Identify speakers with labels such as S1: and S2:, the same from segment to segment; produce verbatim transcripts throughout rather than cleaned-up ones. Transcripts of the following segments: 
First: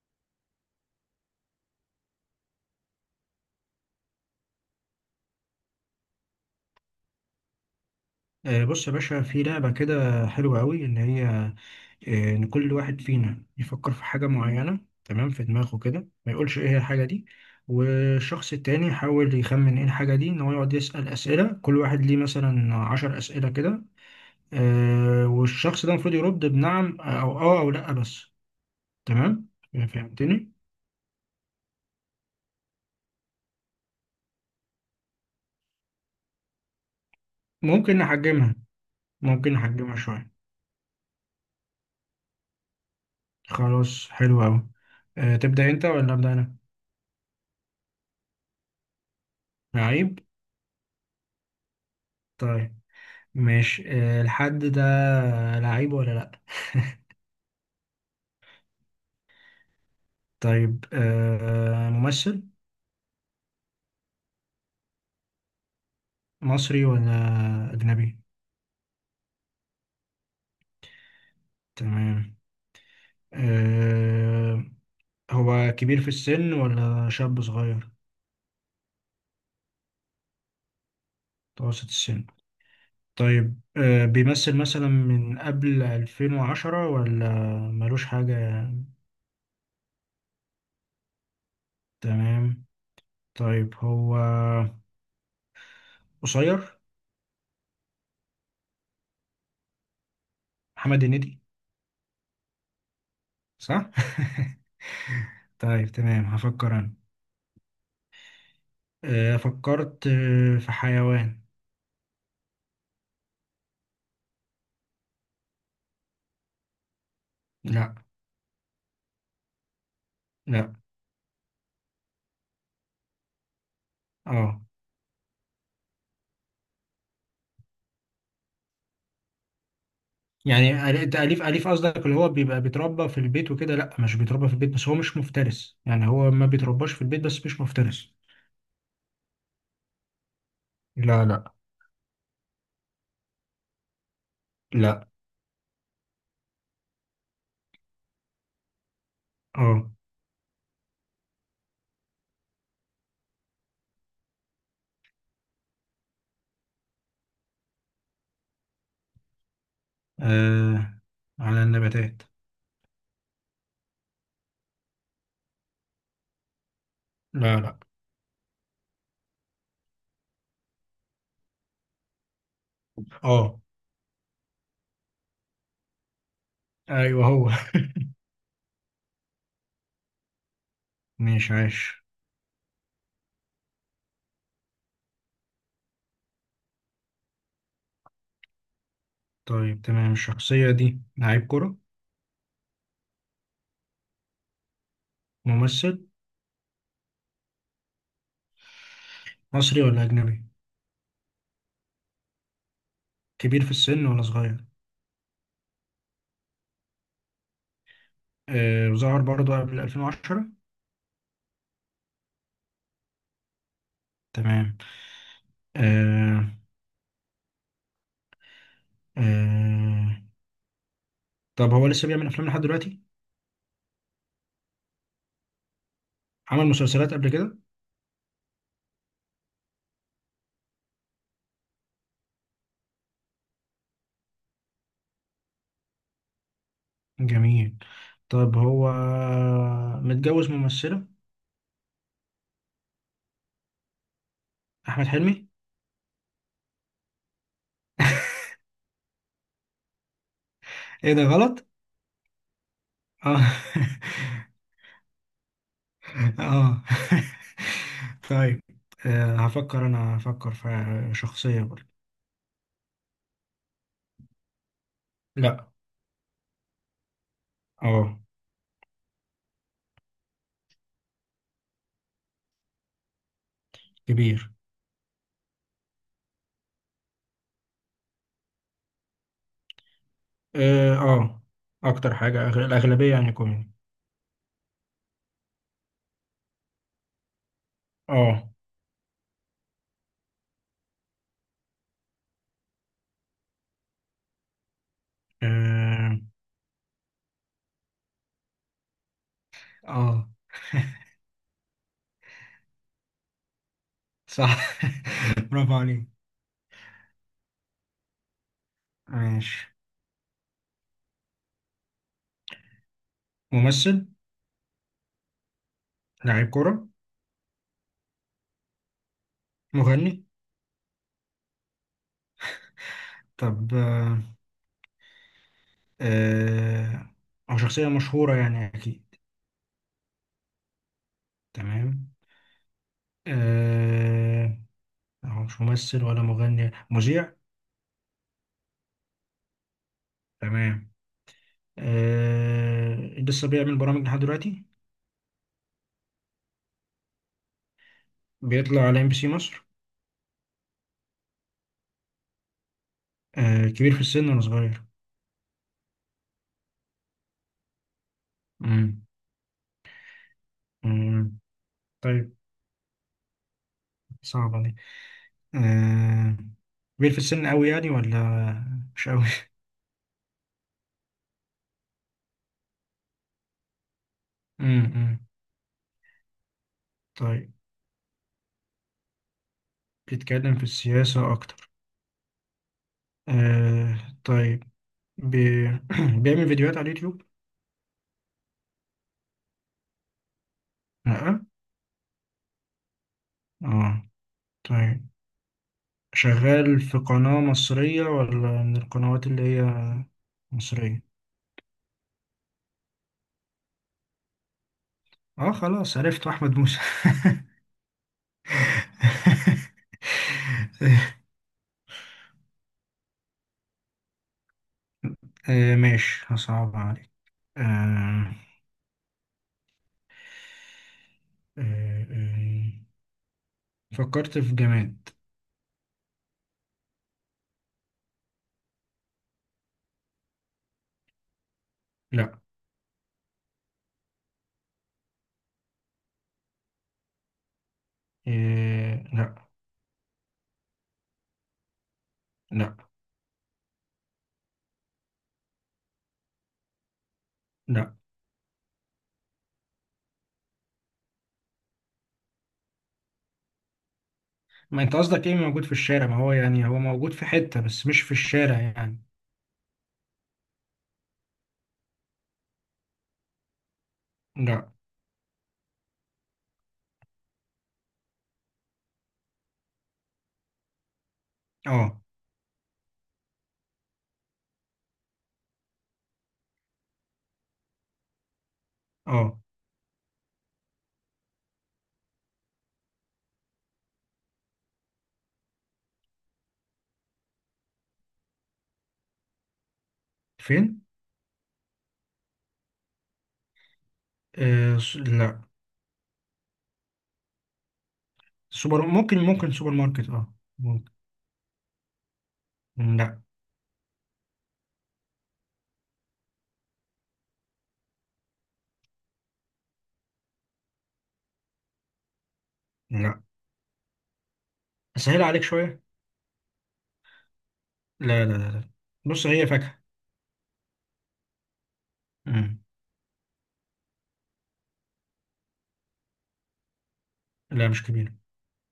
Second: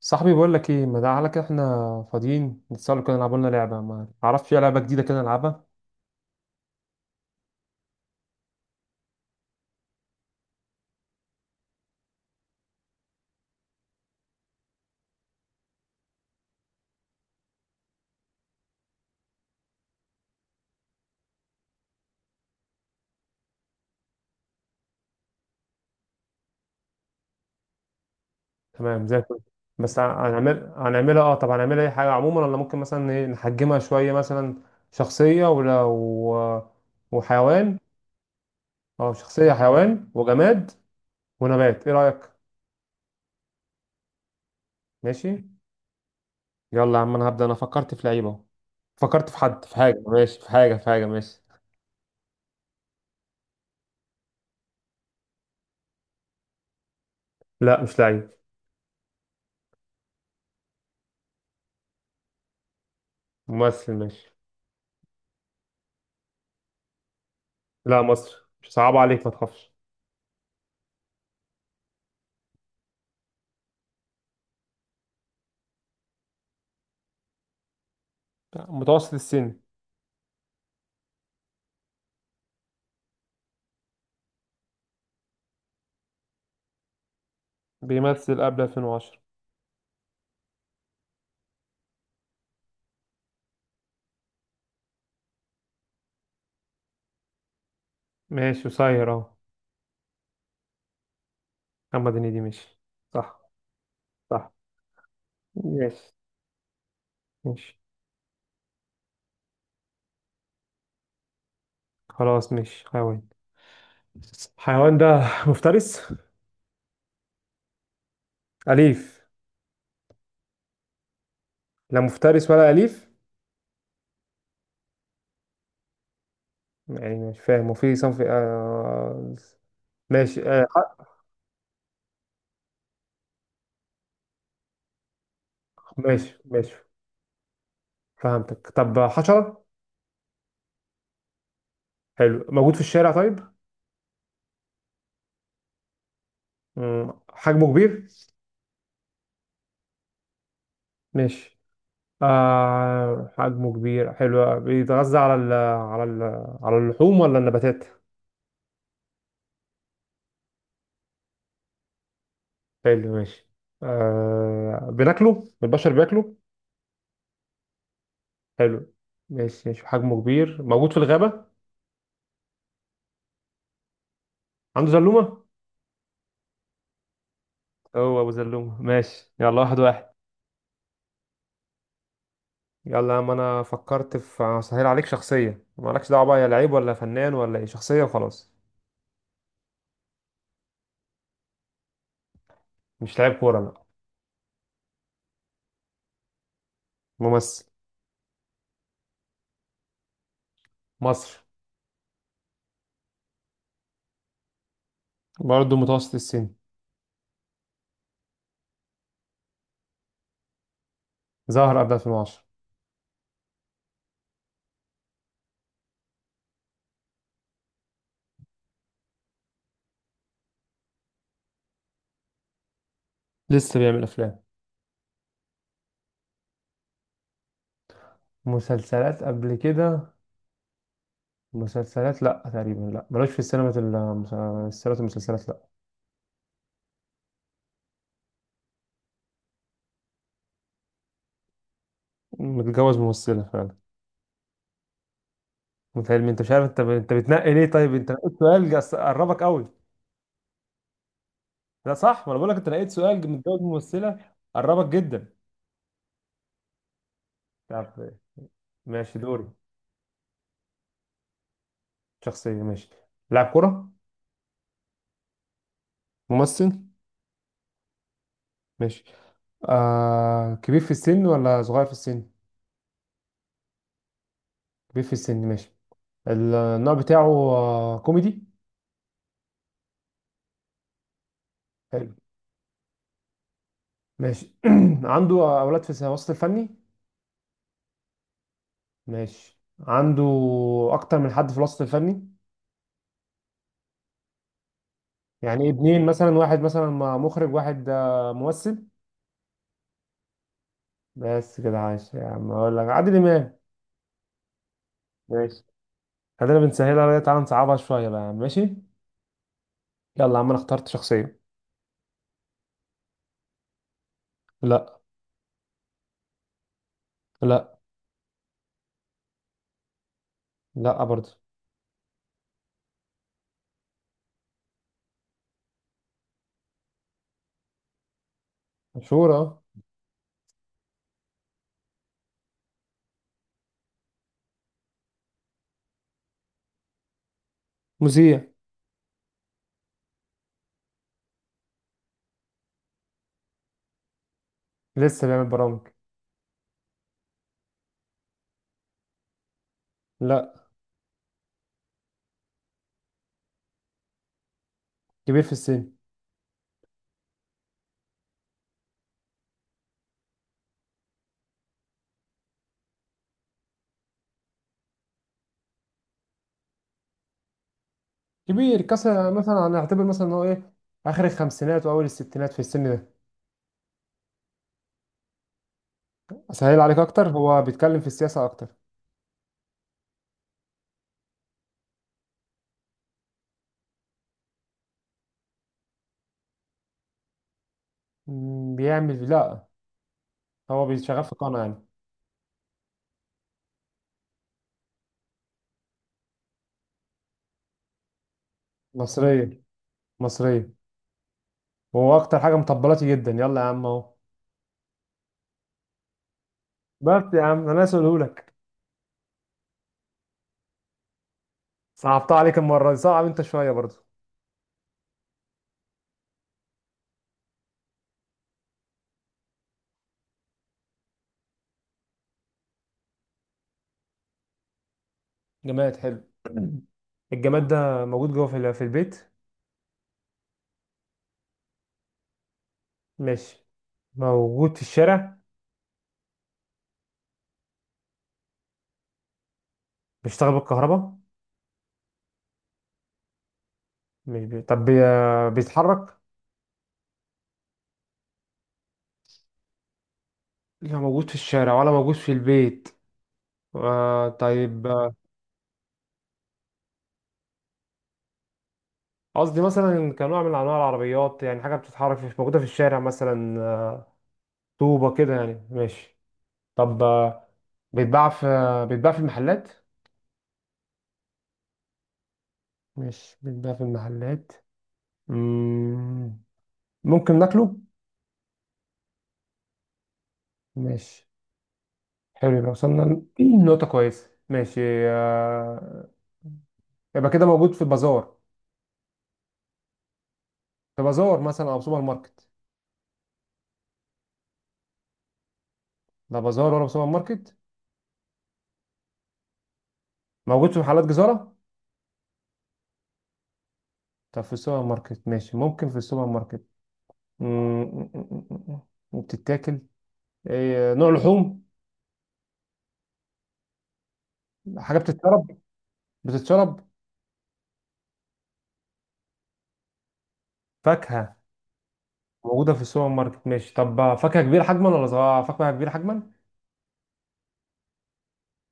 S1: صاحبي بقول لك ايه، ما تعالى كده. احنا فاضيين نتسأل كده، نلعب لنا لعبه. ما تعرفش اي لعبه جديده كده نلعبها؟
S2: آه، بص يا باشا، في لعبة كده حلوة قوي، إن هي آه، إن كل واحد فينا يفكر في حاجة معينة، تمام، في دماغه كده، ما يقولش إيه هي الحاجة دي، والشخص التاني يحاول يخمن إيه الحاجة دي، إن هو يقعد يسأل أسئلة، كل واحد ليه مثلا عشر أسئلة كده. آه، والشخص ده المفروض يرد بنعم أو آه أو لأ بس.
S1: تمام زي الفل.
S2: تمام.
S1: بس ه-
S2: فهمتني.
S1: هنعمل هنعملها اه طب هنعملها اي حاجه عموما، ولا ممكن مثلا ايه نحجمها شويه؟ مثلا شخصيه، ولا و... وحيوان.
S2: ممكن نحجمها.
S1: اه، شخصيه،
S2: ممكن نحجمها
S1: حيوان،
S2: شوية.
S1: وجماد، ونبات، ايه رايك؟
S2: خلاص حلو أوي.
S1: ماشي.
S2: آه، تبدأ أنت ولا أبدأ أنا؟
S1: يلا يا عم، انا هبدا. انا فكرت في لعيب اهو. فكرت في حد، في حاجه،
S2: عيب.
S1: ماشي، في حاجه في حاجه ماشي.
S2: طيب. ماشي. آه، الحد ده لعيب ولا لأ؟
S1: لا مش لعيب.
S2: طيب. آه، ممثل
S1: ممثل ماشي.
S2: مصري ولا
S1: لا
S2: أجنبي؟
S1: مصر، مش صعب عليك ما تخافش.
S2: تمام. آه، هو كبير في السن ولا شاب صغير؟
S1: متوسط السن.
S2: متوسط السن. طيب، آه، بيمثل مثلا من قبل ألفين وعشرة ولا ملوش
S1: بيمثل قبل
S2: حاجة؟
S1: ألفين وعشرة.
S2: تمام. طيب هو قصير.
S1: ماشي قصير اهو.
S2: محمد هنيدي.
S1: محمد هنيدي ماشي. صح.
S2: صح؟
S1: صح.
S2: طيب
S1: ماشي
S2: تمام هفكر أنا.
S1: ماشي.
S2: آه، فكرت آه، في حيوان.
S1: خلاص ماشي حيوان. حيوان ده مفترس؟
S2: لا،
S1: أليف؟
S2: لا.
S1: لا مفترس ولا أليف؟
S2: اه.
S1: يعني مش فاهم. وفي صنف آه... ماشي. آه...
S2: يعني أل- التأليف، أليف قصدك، اللي هو بيبقى بيتربى في البيت وكده؟ لا، مش بيتربى في البيت، بس هو مش مفترس. يعني هو
S1: ماشي
S2: ما
S1: ماشي.
S2: بيترباش في البيت بس مش مفترس.
S1: فهمتك. طب حشرة؟
S2: لا، لا،
S1: حلو. موجود في الشارع طيب؟
S2: لا.
S1: مم، حجمه كبير؟
S2: اه.
S1: ماشي. آه... حجمه كبير حلو. بيتغذى على ال... على ال... على اللحوم ولا النباتات؟
S2: آه، على النباتات.
S1: حلو ماشي. آه، بناكله البشر؟ بياكله.
S2: لا، لا.
S1: حلو. ماشي ماشي. حجمه كبير، موجود في الغابة،
S2: اه.
S1: عنده زلومة.
S2: ايوه هو.
S1: هو أبو زلومة. ماشي يلا، واحد واحد.
S2: ماشي. عاش.
S1: يلا يا عم، أنا فكرت في، هسهل عليك، شخصية. مالكش دعوة بقى يا لعيب ولا فنان ولا إيه، شخصية وخلاص.
S2: طيب، تمام، الشخصية دي لعيب كرة.
S1: مش لعيب كورة لا.
S2: ممثل.
S1: ممثل.
S2: مصري ولا أجنبي.
S1: مصري.
S2: كبير في السن ولا صغير.
S1: برضه متوسط السن.
S2: آه ظهر برضه قبل ألفين وعشرة.
S1: ظهر قبل ألفين وعشرة.
S2: تمام. آه آه طب هو لسه بيعمل أفلام لحد دلوقتي.
S1: لسه بيعمل أفلام.
S2: عمل مسلسلات قبل كده.
S1: مسلسلات قبل كده، مسلسلات لا تقريبا، لا ملوش في السينما. المس- السينما المسلسلات لا.
S2: جميل. طب هو متجوز ممثلة.
S1: متجوز ممثلة فعلا.
S2: أحمد حلمي.
S1: متهيألي انت مش عارف. انت انت بتنقي ليه؟ طيب انت نقيت سؤال جس- قربك قوي.
S2: إيه ده غلط؟
S1: لا صح، ما انا بقول لك، انت نقيت سؤال
S2: آه.
S1: متجوز ممثله، قربك جدا.
S2: آه.
S1: طب
S2: طيب،
S1: ماشي،
S2: آه
S1: دوري.
S2: هفكر أنا، هفكر في شخصية برضه.
S1: شخصيه ماشي. لاعب كره؟
S2: لا.
S1: ممثل
S2: آه
S1: ماشي. آه، كبير في السن ولا صغير في السن؟
S2: كبير.
S1: كبير في السن ماشي. النوع بتاعه آه كوميدي؟
S2: آه آه
S1: حلو
S2: أكتر حاجة أغ- الأغلبية يعني كوميدي.
S1: ماشي. عنده اولاد في الوسط الفني؟
S2: آه
S1: ماشي. عنده اكتر من حد في الوسط الفني، يعني ابنين
S2: آه
S1: مثلا، واحد مثلا مخرج، واحد آه ممثل.
S2: آه،
S1: بس كده، عايش يا عم، اقول لك عادل امام.
S2: صح.
S1: ماشي.
S2: برافو عليك.
S1: خلينا بنسهلها عليها، تعالى نصعبها شويه بقى يا عم. ماشي.
S2: ماشي.
S1: يلا يا عم انا اخترت شخصيه.
S2: ممثل.
S1: لا.
S2: لاعب كرة.
S1: لا.
S2: مغني.
S1: لا برضه.
S2: طب آه، آه، أو شخصية مشهورة يعني أكيد.
S1: مشهور اه.
S2: تمام. آه، هو مش ممثل ولا مغني. مذيع.
S1: مذيع.
S2: تمام. آه، لسه بيعمل برامج لحد دلوقتي.
S1: لسه بيعمل برامج.
S2: بيطلع على ام بي سي مصر.
S1: لا.
S2: آه، كبير في السن ولا صغير.
S1: كبير في السن.
S2: مم. مم. طيب. صعبة دي. آه، كبير في السن أوي يعني ولا
S1: كبير
S2: مش أوي.
S1: كسر، مثلا هنعتبر مثلا ان هو ايه، اخر الخمسينات واول الستينات في السن ده.
S2: مم. مم.
S1: اسهل عليك اكتر،
S2: طيب،
S1: هو بيتكلم في السياسه اكتر.
S2: بيتكلم في السياسة أكتر. آه، طيب بي... بيعمل فيديوهات على اليوتيوب.
S1: مم، بيعمل لا. هو بيشتغل في
S2: لأ.
S1: قناه يعني.
S2: اه. طيب، شغال في قناة مصرية ولا من القنوات اللي
S1: مصريه.
S2: هي
S1: مصريه.
S2: مصرية؟
S1: وهو اكتر حاجه مطبلاتي جدا. يلا يا عم اهو.
S2: اه، خلاص عرفت. أحمد موسى.
S1: بس يا عم انا اسالهولك. صعبتها عليك المرة دي، صعب انت شوية برضو.
S2: آه ماشي هصعب عليك. آه آه آه فكرت في جماد.
S1: جماد حلو. الجماد ده موجود جوه في ال- في البيت؟
S2: لا.
S1: ماشي. موجود في الشارع؟
S2: آه لا،
S1: بيشتغل بالكهرباء؟
S2: لا،
S1: مش بي... طب بي... بيتحرك؟
S2: لا.
S1: لا موجود في الشارع ولا موجود في البيت. آه
S2: ما
S1: طيب،
S2: انت
S1: آه،
S2: قصدك ايه موجود في الشارع؟ ما هو يعني هو موجود في حتة بس مش في الشارع يعني.
S1: قصدي مثلا كنوع من انواع العربيات، يعني حاجة بتتحرك، مش موجودة في الشارع مثلا. آه،
S2: لا.
S1: طوبة كده يعني؟ ماشي. طب آه، بيتباع في آه، بيتباع في المحلات؟
S2: اه.
S1: مش بيتباع في المحلات. مم، ممكن ناكله؟
S2: اه.
S1: ماشي حلو، يبقى وصلنا ل- دي نقطة كويسة. ماشي. آه، يبقى كده موجود في بازار؟
S2: فين؟
S1: في بازار مثلا أو سوبر ماركت.
S2: آه س- لا.
S1: لا بازار ولا سوبر ماركت؟
S2: سوبر. ممكن ممكن سوبر ماركت. اه.
S1: موجود في محلات جزارة؟
S2: لا،
S1: طب في السوبر ماركت ماشي، ممكن في السوبر ماركت. م- م- م- م- م- بتتاكل. إيه، نوع لحوم؟
S2: لا.
S1: حاجة
S2: اسهل عليك
S1: بتتشرب؟
S2: شويه.
S1: بتتشرب؟
S2: لا، لا، لا، لا. بص هي فاكهه.
S1: فاكهة.
S2: مم.
S1: موجودة في السوبر ماركت ماشي. طب فاكهة كبيرة حجما ولا صغيرة؟ فاكهة كبيرة حجما.
S2: لا مش كبيره.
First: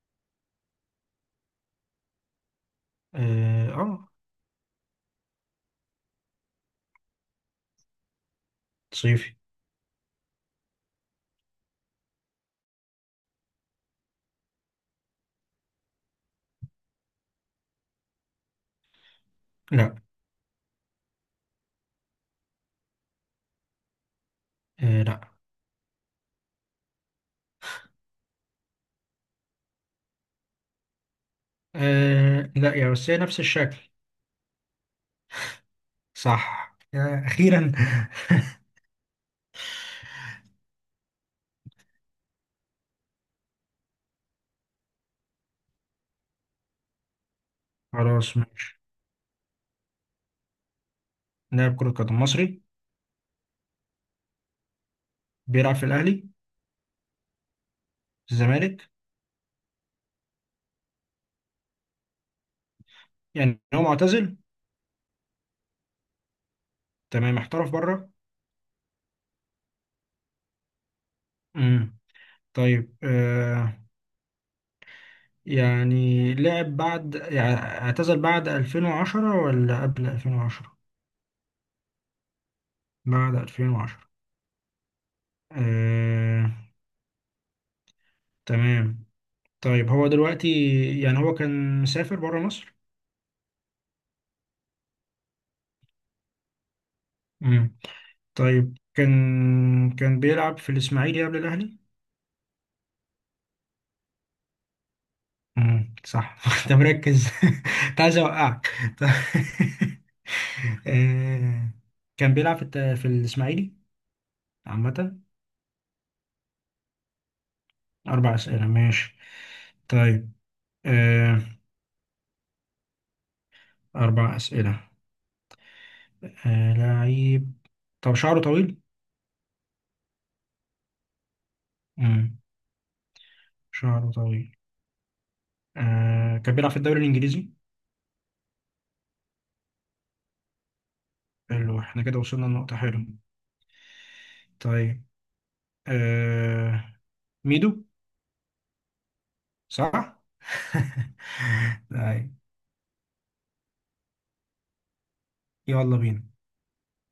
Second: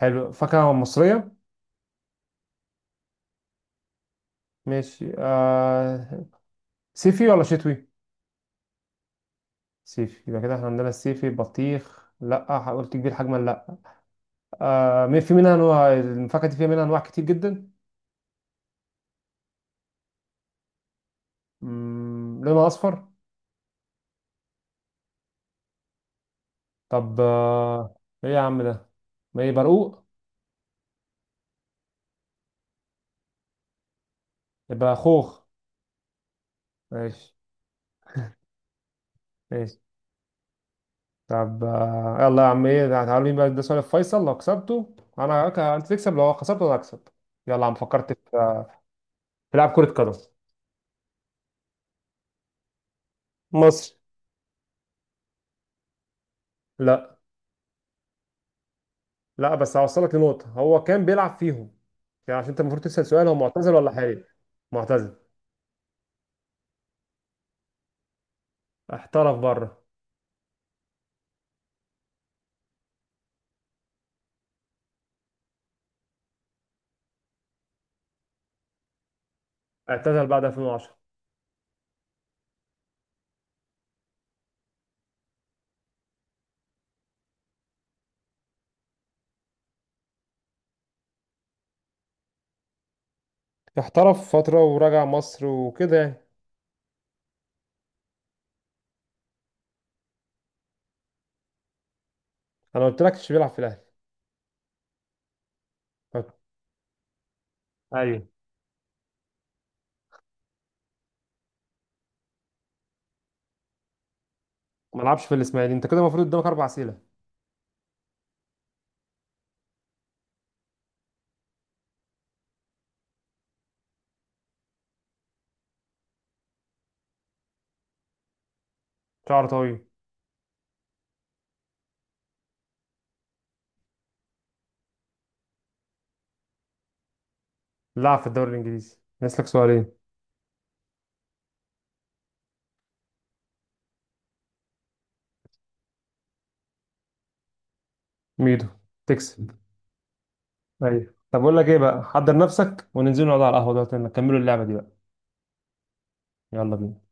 S1: حلو. فاكهة مصرية.
S2: اه. آه،
S1: ماشي آه... صيفي ولا شتوي؟
S2: صيفي.
S1: سيفي. يبقى كده احنا عندنا السيفي بطيخ، لا قلت كبير حجما لا. آه، مي- في منها انواع، الفاكهه دي فيها منها انواع كتير جدا.
S2: لا.
S1: مم، لونها اصفر؟
S2: آه لا.
S1: طب آه، ايه يا عم ده؟ ما ايه، برقوق؟
S2: آه لا يا، بس هي نفس الشكل.
S1: يبقى خوخ.
S2: صح يا
S1: ماشي.
S2: اخيرا.
S1: ماشي. طب آه، يلا يا عم، ايه تعالوا مين بقى ده، سؤال فيصل، لو كسبته انا هك- انت تكسب، لو خسرته انا هكسب. يلا يا عم، فكرت في
S2: خلاص
S1: آه،
S2: ماشي.
S1: في لعب كره قدم.
S2: لاعب كره قدم مصري.
S1: مصر.
S2: بيلعب في الاهلي.
S1: لا.
S2: في الزمالك.
S1: لا بس هوصلك لنقطة، هو كان بيلعب فيهم. يعني عشان انت المفروض تسأل سؤال هو
S2: يعني
S1: معتزل
S2: هو
S1: ولا حالي.
S2: معتزل.
S1: معتزل.
S2: تمام، احترف بره.
S1: احترف بره.
S2: امم طيب، آه يعني لعب بعد يعني اعتزل بعد ألفين وعشرة ولا قبل
S1: اعتزل بعد
S2: ألفين وعشرة؟
S1: ألفين وعشرة.
S2: بعد ألفين وعشرة. آه، تمام. طيب هو دلوقتي، يعني هو كان مسافر بره مصر.
S1: احترف فترة ورجع مصر وكده يعني.
S2: امم طيب كان، كان بيلعب في الإسماعيلي قبل الأهلي.
S1: انا قلت لك مش بيلعب في الاهلي.
S2: امم، صح. انت مركز. كنت عايز
S1: ايوه.
S2: اوقعك. طيب. آه، كان بيلعب في الت- في الإسماعيلي
S1: ما
S2: عامة.
S1: لعبش في الاسماعيلي. انت كده المفروض قدامك اربع اسئله.
S2: أربع أسئلة ماشي. طيب، آه، أربع أسئلة. آه، لعيب. طب شعره طويل.
S1: شعر طويل.
S2: امم شعره طويل. آه، كان بيلعب في الدوري الإنجليزي.
S1: لعب في الدوري الانجليزي. نسلك سؤالين.
S2: حلو، احنا كده وصلنا لنقطة حلوة. طيب، آه... ميدو.
S1: ميدو. تكسب.
S2: صح؟
S1: ايوه. طب اقول لك ايه بقى، حضر
S2: طيب.
S1: نفسك وننزل نقعد على القهوه دلوقتي نكملوا اللعبه دي بقى.
S2: يلا بينا.
S1: يلا بينا.